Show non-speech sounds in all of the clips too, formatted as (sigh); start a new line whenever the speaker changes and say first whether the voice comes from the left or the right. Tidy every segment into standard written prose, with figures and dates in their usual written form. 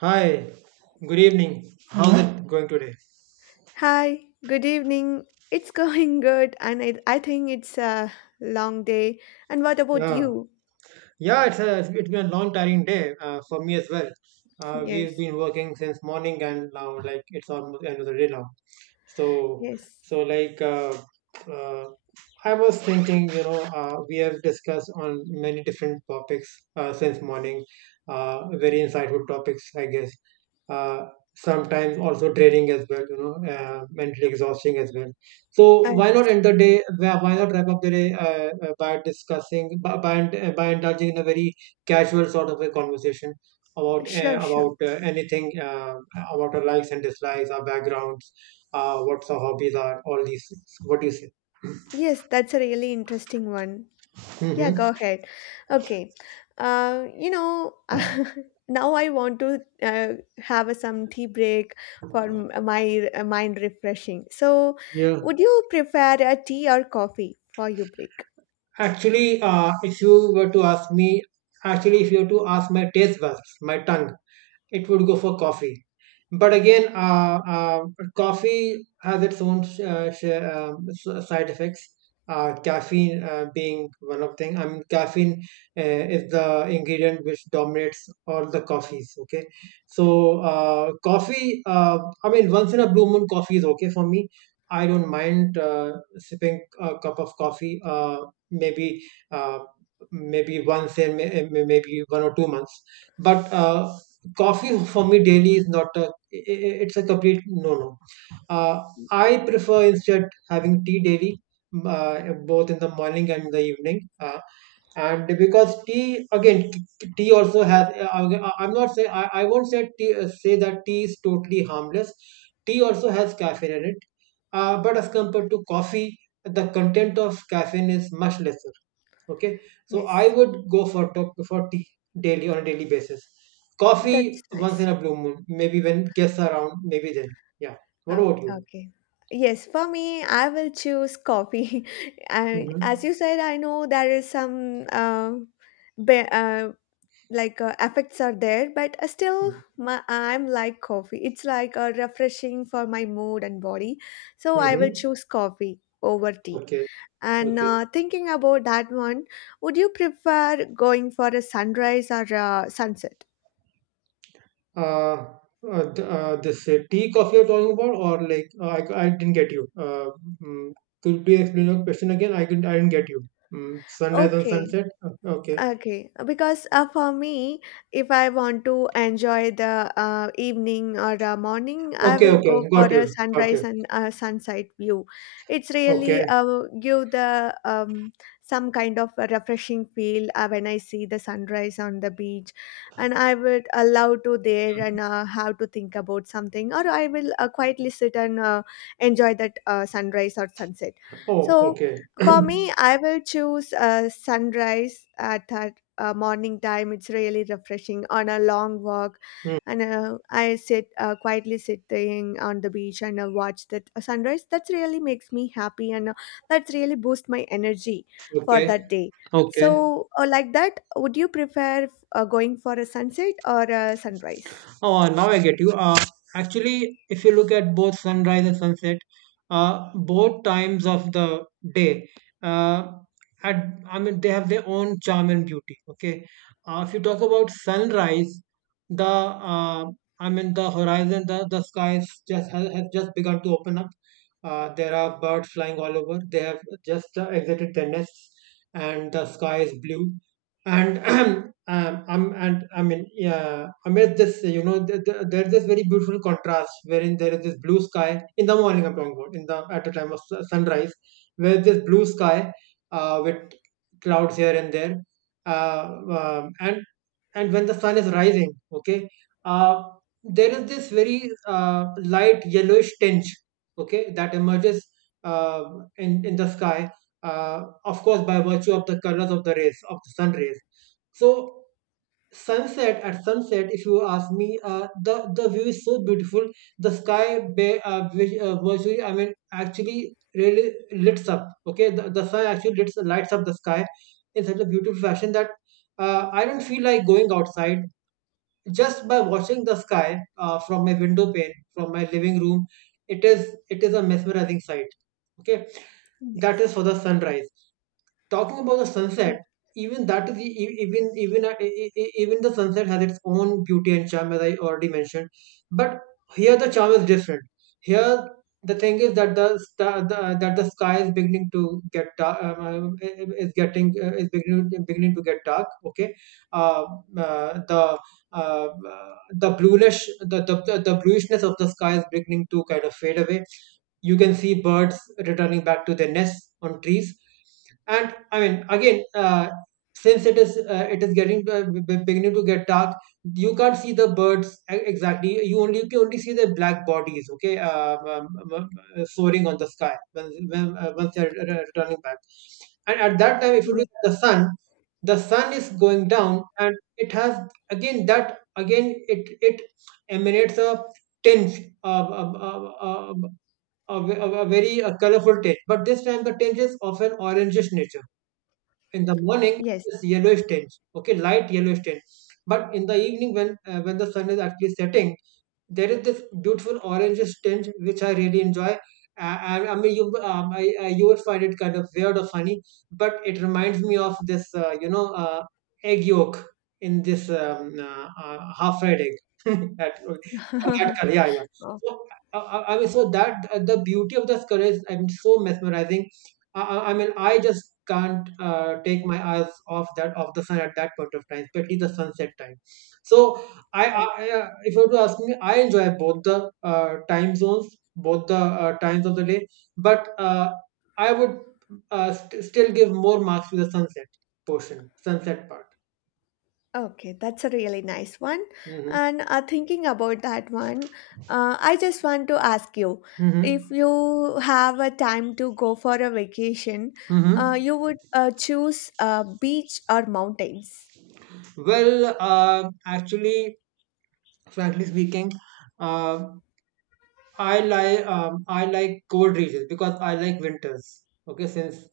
right: Hi, good evening. How's Hello. It going today?
left: Hi, good evening. It's (laughs) going good, and I think it's a long day. And what about
right: Yeah,
left: you?
right: yeah, it's been a long, tiring day for me as well.
left: (laughs)
right: We've
left: Yes,
right: been working since morning, and now like it's almost the end of the day now. So,
left: yes.
right: so uh, I was thinking, we have discussed on many different topics since morning. Very insightful topics, I guess. Uh, sometimes also draining as well, mentally exhausting as well.
left: Uh,
right: So why not end the day? Why not wrap up the day by indulging in a very casual sort of a conversation about
left: sure, sure.
right: anything, about our likes and dislikes, our backgrounds, what our hobbies are, all these things. What do you say?
left: Yes, that's a really interesting one. Yeah,
right: Hmm
left: go ahead. Okay. Uh, you know, (laughs) Now I want to have a some tea break for my mind refreshing. So,
right: Yeah.
left: would you prefer a tea or coffee for your break?
right: Actually, if you were to ask me, actually, if you were to ask my taste buds, my tongue, it would go for coffee. But again, coffee has its own side effects. Caffeine being one of thing. I mean, caffeine uh, is the ingredient which dominates all the coffees. Okay, so coffee. I mean, once in a blue moon, coffee is okay for me. I don't mind sipping a cup of coffee. Maybe uh, maybe once in may- eh, may- maybe 1 or 2 months, but coffee for me daily is not it's a complete no no. uh, I prefer instead having tea daily, both in the morning and the evening. And because tea again, tea also has. I won't say tea, say that tea is totally harmless. Tea also has caffeine in it, but as compared to coffee, the content of caffeine is much lesser. Okay, so I
left: Yes,
right: would go for tea daily on a daily basis. Coffee
left: that's
right: once
left: nice.
right: in a blue moon, maybe when guests are around, maybe then. Yeah. What about you?
left: Okay. Yes, for me, I will choose coffee. (laughs) I, as
right: Mhm.
left: you said, I know there is some be, like effects are there, but still,
right: Mm.
left: I'm like coffee. It's like refreshing for my mood and body. So I will
right: Mhm.
left: choose coffee over tea.
right: Okay.
left: And
right: Okay.
left: thinking about that one, would you prefer going for a sunrise or a sunset?
right: Uh, this tea coffee you're talking about, or like I didn't get you. Mm, could you explain your question again? I didn't get you. Mm, sunrise and
left: Okay.
right: sunset. Okay.
left: Okay, because for me, if I want to enjoy the evening or morning, I
right: Okay.
left: will go
right: Okay.
left: for
right: Got
left: a
right: you. Got
left: sunrise
right: you.
left: and sunset view. It's really
right: Okay.
left: give the some kind of a refreshing feel when I see the sunrise on the beach, and I would allow to there and have to think about something, or I will quietly sit and enjoy that sunrise or sunset.
right: Oh.
left: So
right: Okay.
left: for me, I will choose a sunrise at that morning time. It's really refreshing on a long walk,
right: Mm,
left: and I sit quietly sitting on the beach and watch that sunrise. That really makes me happy, and that really boosts my energy for
right: okay.
left: that day.
right: Okay.
left: So, like that, would you prefer going for a sunset or a sunrise?
right: Oh, now I get you. Actually, if you look at both sunrise and sunset, both times of the day, uh, at, I mean, they have their own charm and beauty. Okay. If you talk about sunrise, the I mean, the horizon, the skies just has just begun to open up. There are birds flying all over. They have just exited their nests, and the sky is blue. And (clears throat) I'm and I mean, yeah, amid this, you know, there's this very beautiful contrast wherein there is this blue sky in the morning. I'm talking about in the at the time of sunrise, where this blue sky with clouds here and there, and and when the sun is rising, okay, uh, there is this very light yellowish tinge, okay, that emerges uh, in the sky, of course, by virtue of the colors of the rays of the sun rays. So sunset at sunset, if you ask me, the view is so beautiful. The sky virtually, I mean actually really lights up. Okay, the sun actually lights up the sky in such a beautiful fashion that I don't feel like going outside just by watching the sky from my window pane, from my living room. It is a mesmerizing sight. Okay, that
left: Yes.
right: is for the sunrise. Talking about the sunset, even that is e- e- even even e- e- even the sunset has its own beauty and charm, as I already mentioned. But here the charm is different. Here the thing is that the, sta- the that the sky is beginning to get dark, I- is getting is beginning beginning to get dark. Okay, uh, uh, the uh, uh, the bluishness of the sky is beginning to kind of fade away. You can see birds returning back to their nests on trees. And I mean again, since it is getting beginning to get dark, you can't see the birds exactly. You can only see their black bodies. Okay, um, soaring on the sky once they're returning back. And at that time, if you
left: Yes.
right: look at the sun, the sun is going down and it has again that again it it emanates a tinge of, a, ve- a very colorful tinge. But this time the tinge is of an orangish nature. In the morning,
left: Yes.
right: it's yellowish tinge. Okay, light yellowish tinge. But in the evening, when the sun is actually setting, there is this beautiful orange tinge which I really enjoy. And I mean, you would find it kind of weird or funny, but it reminds me of this, egg yolk in this half-fried egg. (laughs) That, that
left: (laughs)
right: color, yeah, yeah.
left: Oh,
right: So I mean, so that the beauty of this color is I'm so mesmerizing. I mean, I just can't take my eyes off that off the sun at that point of time, especially the sunset time. So I, I if you were to ask me, I enjoy both the time zones, both the times of the day. But I would still give more marks to the sunset portion, sunset part.
left: okay, that's a really nice one.
right: Hmm
left: And thinking about that one, I just want to ask you if
right: hmm
left: you have a time to go for a vacation,
right: hmm
left: you would choose beach or mountains?
right: Well, actually, frankly speaking, uh, I like cold regions because I like winters. Okay, since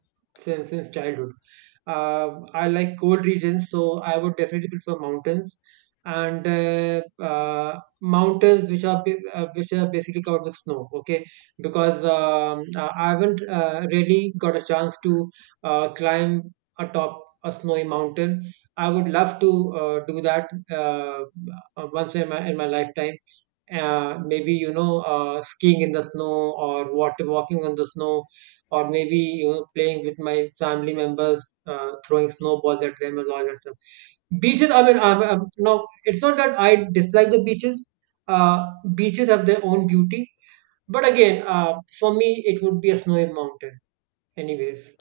right: since since childhood, I like cold regions, so I would definitely prefer mountains, and mountains which are which are basically covered with snow. Okay, because I haven't really got a chance to climb atop a snowy mountain. I would love to do that once in my lifetime. Maybe, you know, skiing in the snow, or water walking on the snow, or maybe, you know, playing with my family members, throwing snowballs at them and all that stuff. Beaches, I mean, no, it's not that I dislike the beaches. uh, Beaches have their own beauty, but again, for me it would be a snowy mountain anyways.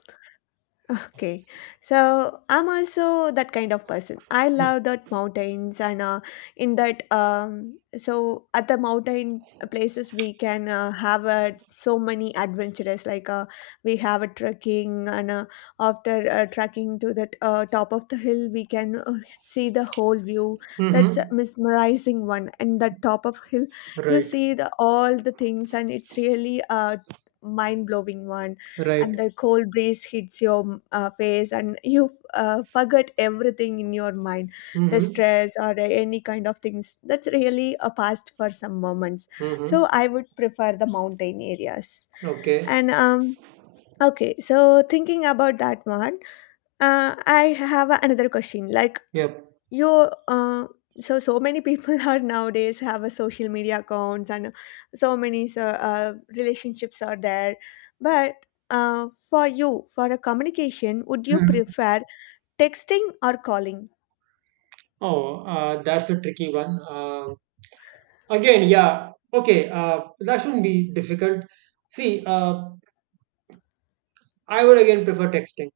left: Okay, so I'm also that kind of person. I love that mountains and in that so at the mountain places we can have so many adventures like we have a trekking and after trekking to that top of the hill we can see the whole view. That's a
right: Mm-hmm.
left: mesmerizing one. And the top of hill you
right: Right.
left: see the all the things and it's really a mind blowing one.
right: Right.
left: And the cold breeze hits your face and you forget everything in your mind, the
right: mm-hmm.
left: stress or any kind of things. That's really a past for some moments,
right: Mm-hmm.
left: so I would prefer the mountain areas.
right: Okay.
left: And okay so Thinking about that one, I have another question like
right: Yep.
left: you uh, so many people (laughs) are nowadays have a social media accounts and relationships are there, but for you, for a communication, would you
right: Mhm.
left: prefer texting or calling?
right: Oh, that's a tricky one. Again, yeah. Okay, that shouldn't be difficult. See, I would again prefer texting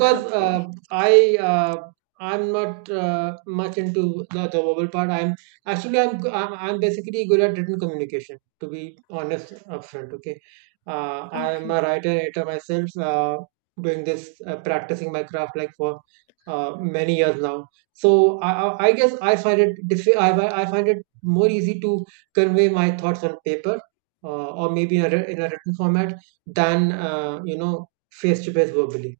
left: (laughs) Okay,
right: I uh, I'm not much into the verbal part. I'm actually I'm basically good at written communication. To be honest upfront, okay. I'm
left: okay.
right: a writer editor myself. Doing this, practicing my craft like for many years now. So I guess I find it I find it more easy to convey my thoughts on paper, or maybe in a, in a written format than, face to face verbally.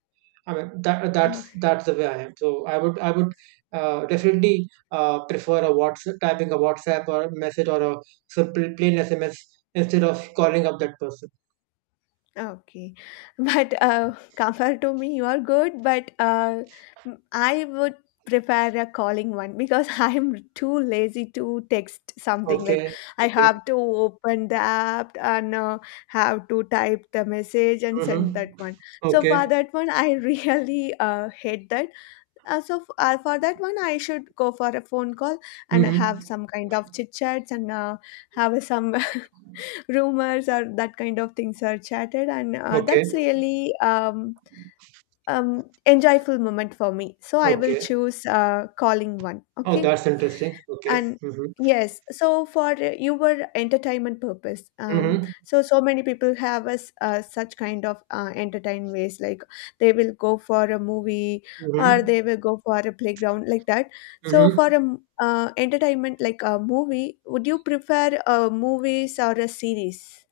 right: I mean that's the way I am. So I would definitely prefer a WhatsApp or a message or a simple plain SMS instead of calling up that person.
left: Okay. But (laughs) compared to me, you are good. But I would prepare a calling one because (laughs) I'm too lazy to text something. Like,
right: Okay,
left: I
right: okay,
left: have to open the app and have to type the message and send
right: mm-hmm.
left: that one. So for
right: Okay,
left: that one, I (laughs) really hate that. For that one, I should go for a phone call and have
right: mm-hmm.
left: some kind of chit chats and have some (laughs) rumors or that kind of things are chatted, and that's
right: Okay,
left: really enjoyable moment for me, so I will
right: okay.
left: choose calling one.
right: Oh,
left: Okay.
right: that's interesting. Okay,
left: And
right: mm-hmm.
left: yes, so for your entertainment purpose,
right: Mm-hmm.
left: so many people have us such kind of entertain ways, like they will go for a movie or
right: Mm-hmm.
left: they will go for a playground, like that. So for a
right: Mm-hmm.
left: entertainment like a movie, would you prefer movies or a series?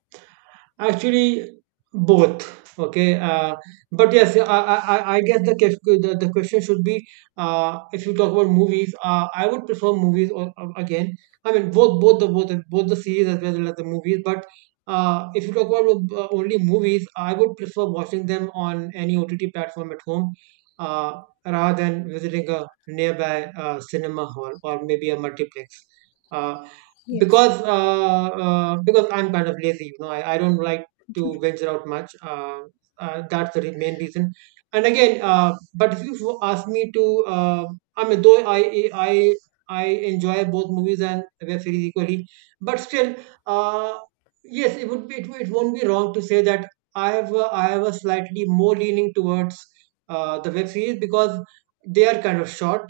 right: Actually, both. Okay. But yes, I guess the, quef- the question should be, if you talk about movies, I would prefer movies or again, I mean both the series as well as the movies. But if you talk about only movies, I would prefer watching them on any OTT platform at home, rather than visiting a nearby cinema hall or maybe a multiplex. Uh,
left: Yes.
right: because I'm kind of lazy, you know, I don't like to venture out much. Main reason. And again, but if you ask me to, I mean, though I enjoy both movies and web series equally, but still, uh, yes, it would be it won't be wrong to say that I have a slightly more leaning towards the web series because they are kind of short.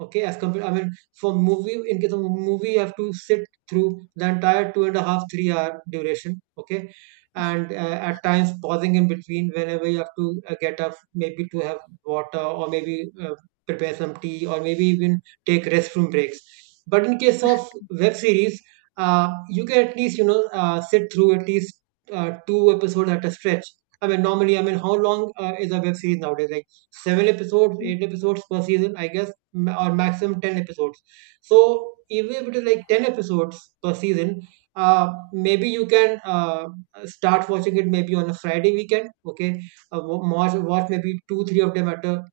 right: Okay, as compared, I mean, for movie in case of movie you have to sit through the entire two and a half, 3-hour duration. Okay. And at times pausing in between whenever you have to get up, maybe to have water or maybe prepare some tea or maybe even take restroom breaks. But in case of web series, you can at least, sit through at least two episodes at a stretch. I mean, normally, I mean, how long is a web series nowadays? Like seven episodes,
left: Mm.
right: eight episodes per season, I guess, ma- or maximum 10 episodes. So even if it is like 10 episodes per season, maybe you can start watching it maybe on a Friday weekend. Okay, uh, watch maybe two three of them at a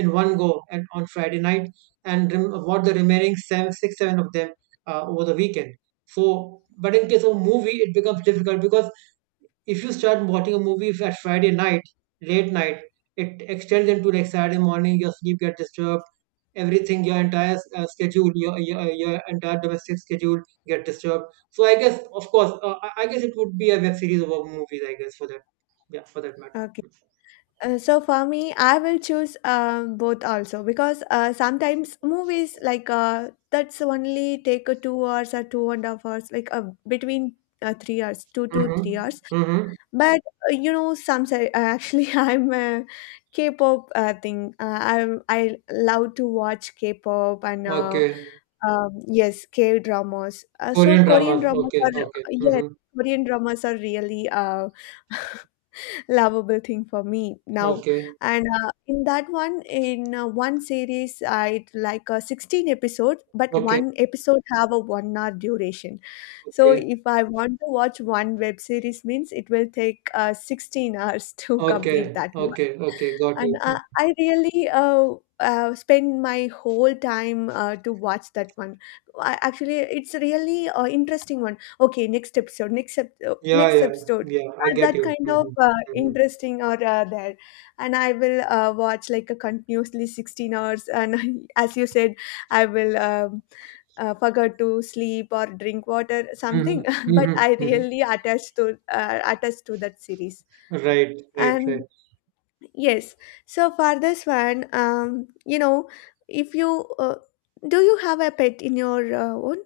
right: in one go and on Friday night, and watch the remaining seven six seven of them over the weekend. So, but in case of movie, it becomes difficult because if you start watching a movie at Friday night, late night, it extends into like Saturday morning. Your sleep gets disturbed. Everything, your entire schedule, your entire domestic schedule get disturbed. So I guess, of course, I guess it would be a web series about movies. I guess for that, yeah, for that matter.
left: Okay. So for me, I will choose both also, because sometimes movies like that's only take 2 hours or two and a half hours, like between 3 hours, two to three
right: Mm-hmm.
left: hours.
right: Mm-hmm.
left: But you know, actually, (laughs) I'm a K-pop thing. I love to watch K-pop and
right: Okay.
left: yes, K dramas. So
right: Korean
left: Korean
right: dramas.
left: dramas
right: Okay.
left: are
right: Okay.
left: yes,
right: Mm-hmm.
left: Korean dramas are really (laughs) (laughs) lovable thing for me now.
right: Okay.
left: And in that one, in one series I like 16 episodes, but
right: Okay.
left: one episode have a 1 hour duration. So
right: Okay.
left: if I want to watch one web series means it will take 16 (laughs) hours to complete
right: Okay.
left: that one.
right: Okay. Okay. Got
left: And
right: you. Hmm.
left: I really spend my whole time to watch that one. I, actually, it's a really interesting one. Okay, next episode,
right: Yeah.
left: next
right: Yeah.
left: episode.
right: Yeah. I get
left: That
right: you.
left: kind of
right: Mm-hmm. Mm-hmm.
left: interesting or there, and I will watch like a continuously 16 hours. And (laughs) as you said, I will forget to sleep or drink water
right: Mhm,
left: something. (laughs) But
right: mhm,
left: I
right: mhm.
left: really attached to that series.
right: Right, right, right.
left: And yes. So for this one, you know, if you do you have a pet in your own?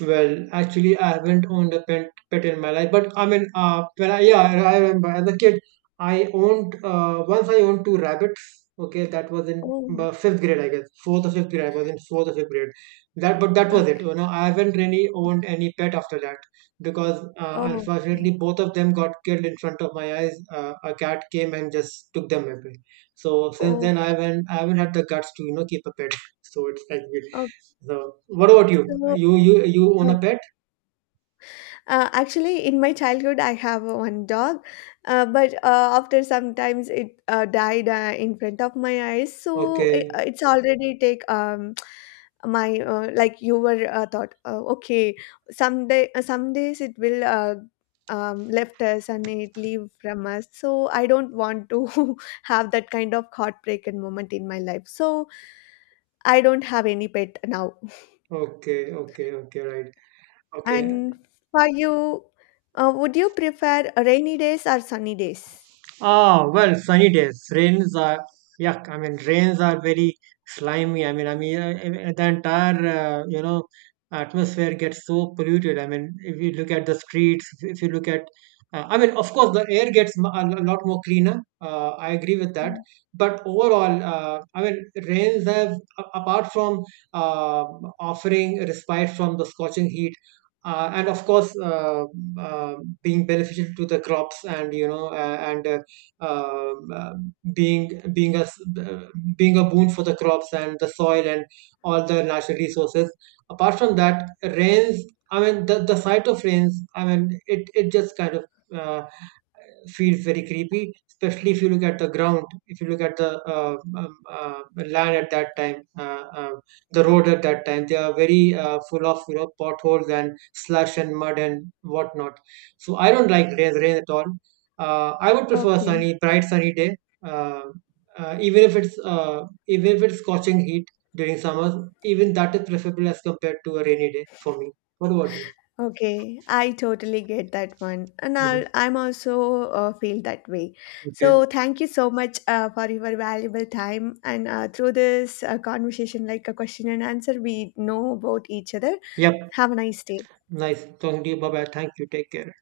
right: Well, actually, I haven't owned a pet in my life, but I mean, yeah, I remember as a kid, once I owned two rabbits. Okay, that was in
left: Oh,
right: fifth grade, I guess, fourth or fifth grade. I was in fourth or fifth grade. But that was it.
left: okay.
right: You know, I haven't really owned any pet after that because,
left: Okay.
right: unfortunately, both of them got killed in front of my eyes. A cat came and just took them away. So since then,
left: Okay.
right: I haven't had the guts to, keep a pet. (laughs) So it's like weird.
left: Okay.
right: So, what about you? You own
left: So,
right: a pet?
left: Actually, in my childhood, I have one dog, but after sometimes it died in front of my eyes. So
right: Okay,
left: it's already take (tsk) my like you were thought okay, some days it will left us and it leave from us. So I don't want to (laughs) have that kind of heartbreaking moment in my life. So I don't have any pet now.
right: okay, okay, okay, right. Okay.
left: And for you, would you prefer rainy days or sunny days?
right: Ah, well, sunny days. Rains are, yuck. I mean, rains are very slimy. I mean, the entire, atmosphere gets so polluted. I mean, if you look at the streets, if you look at, I mean, of course, the air gets lot more cleaner. I agree with that.
left: Mm.
right: But overall, I mean, rains have, apart from uh, offering respite from the scorching heat, and of course, uh, being beneficial to the crops and and um, uh, being being a uh, being a boon for the crops and the soil and all the natural resources. Apart from that, rains. I mean, the sight of rains. I mean, it just kind of uh, feels very creepy, especially if you look at the ground, if you look at the land at that time, the
left: Uh,
right: road at that time. They are very full of potholes and slush and mud and whatnot. So I don't like rain at all. I would prefer
left: Okay,
right: sunny, bright sunny day. Uh, Even if it's even if it's scorching heat during summer, even that is preferable as compared to a rainy day for me. What about you?
left: okay, I totally get that one, and
right: Hmm.
left: I'm also feel that way.
right: Okay.
left: So thank you so much for your valuable time, and through this conversation, like a question and answer, we know about each other.
right: Yep.
left: Have a nice day.
right: Nice talking to you. Bye bye. Thank you. Take care.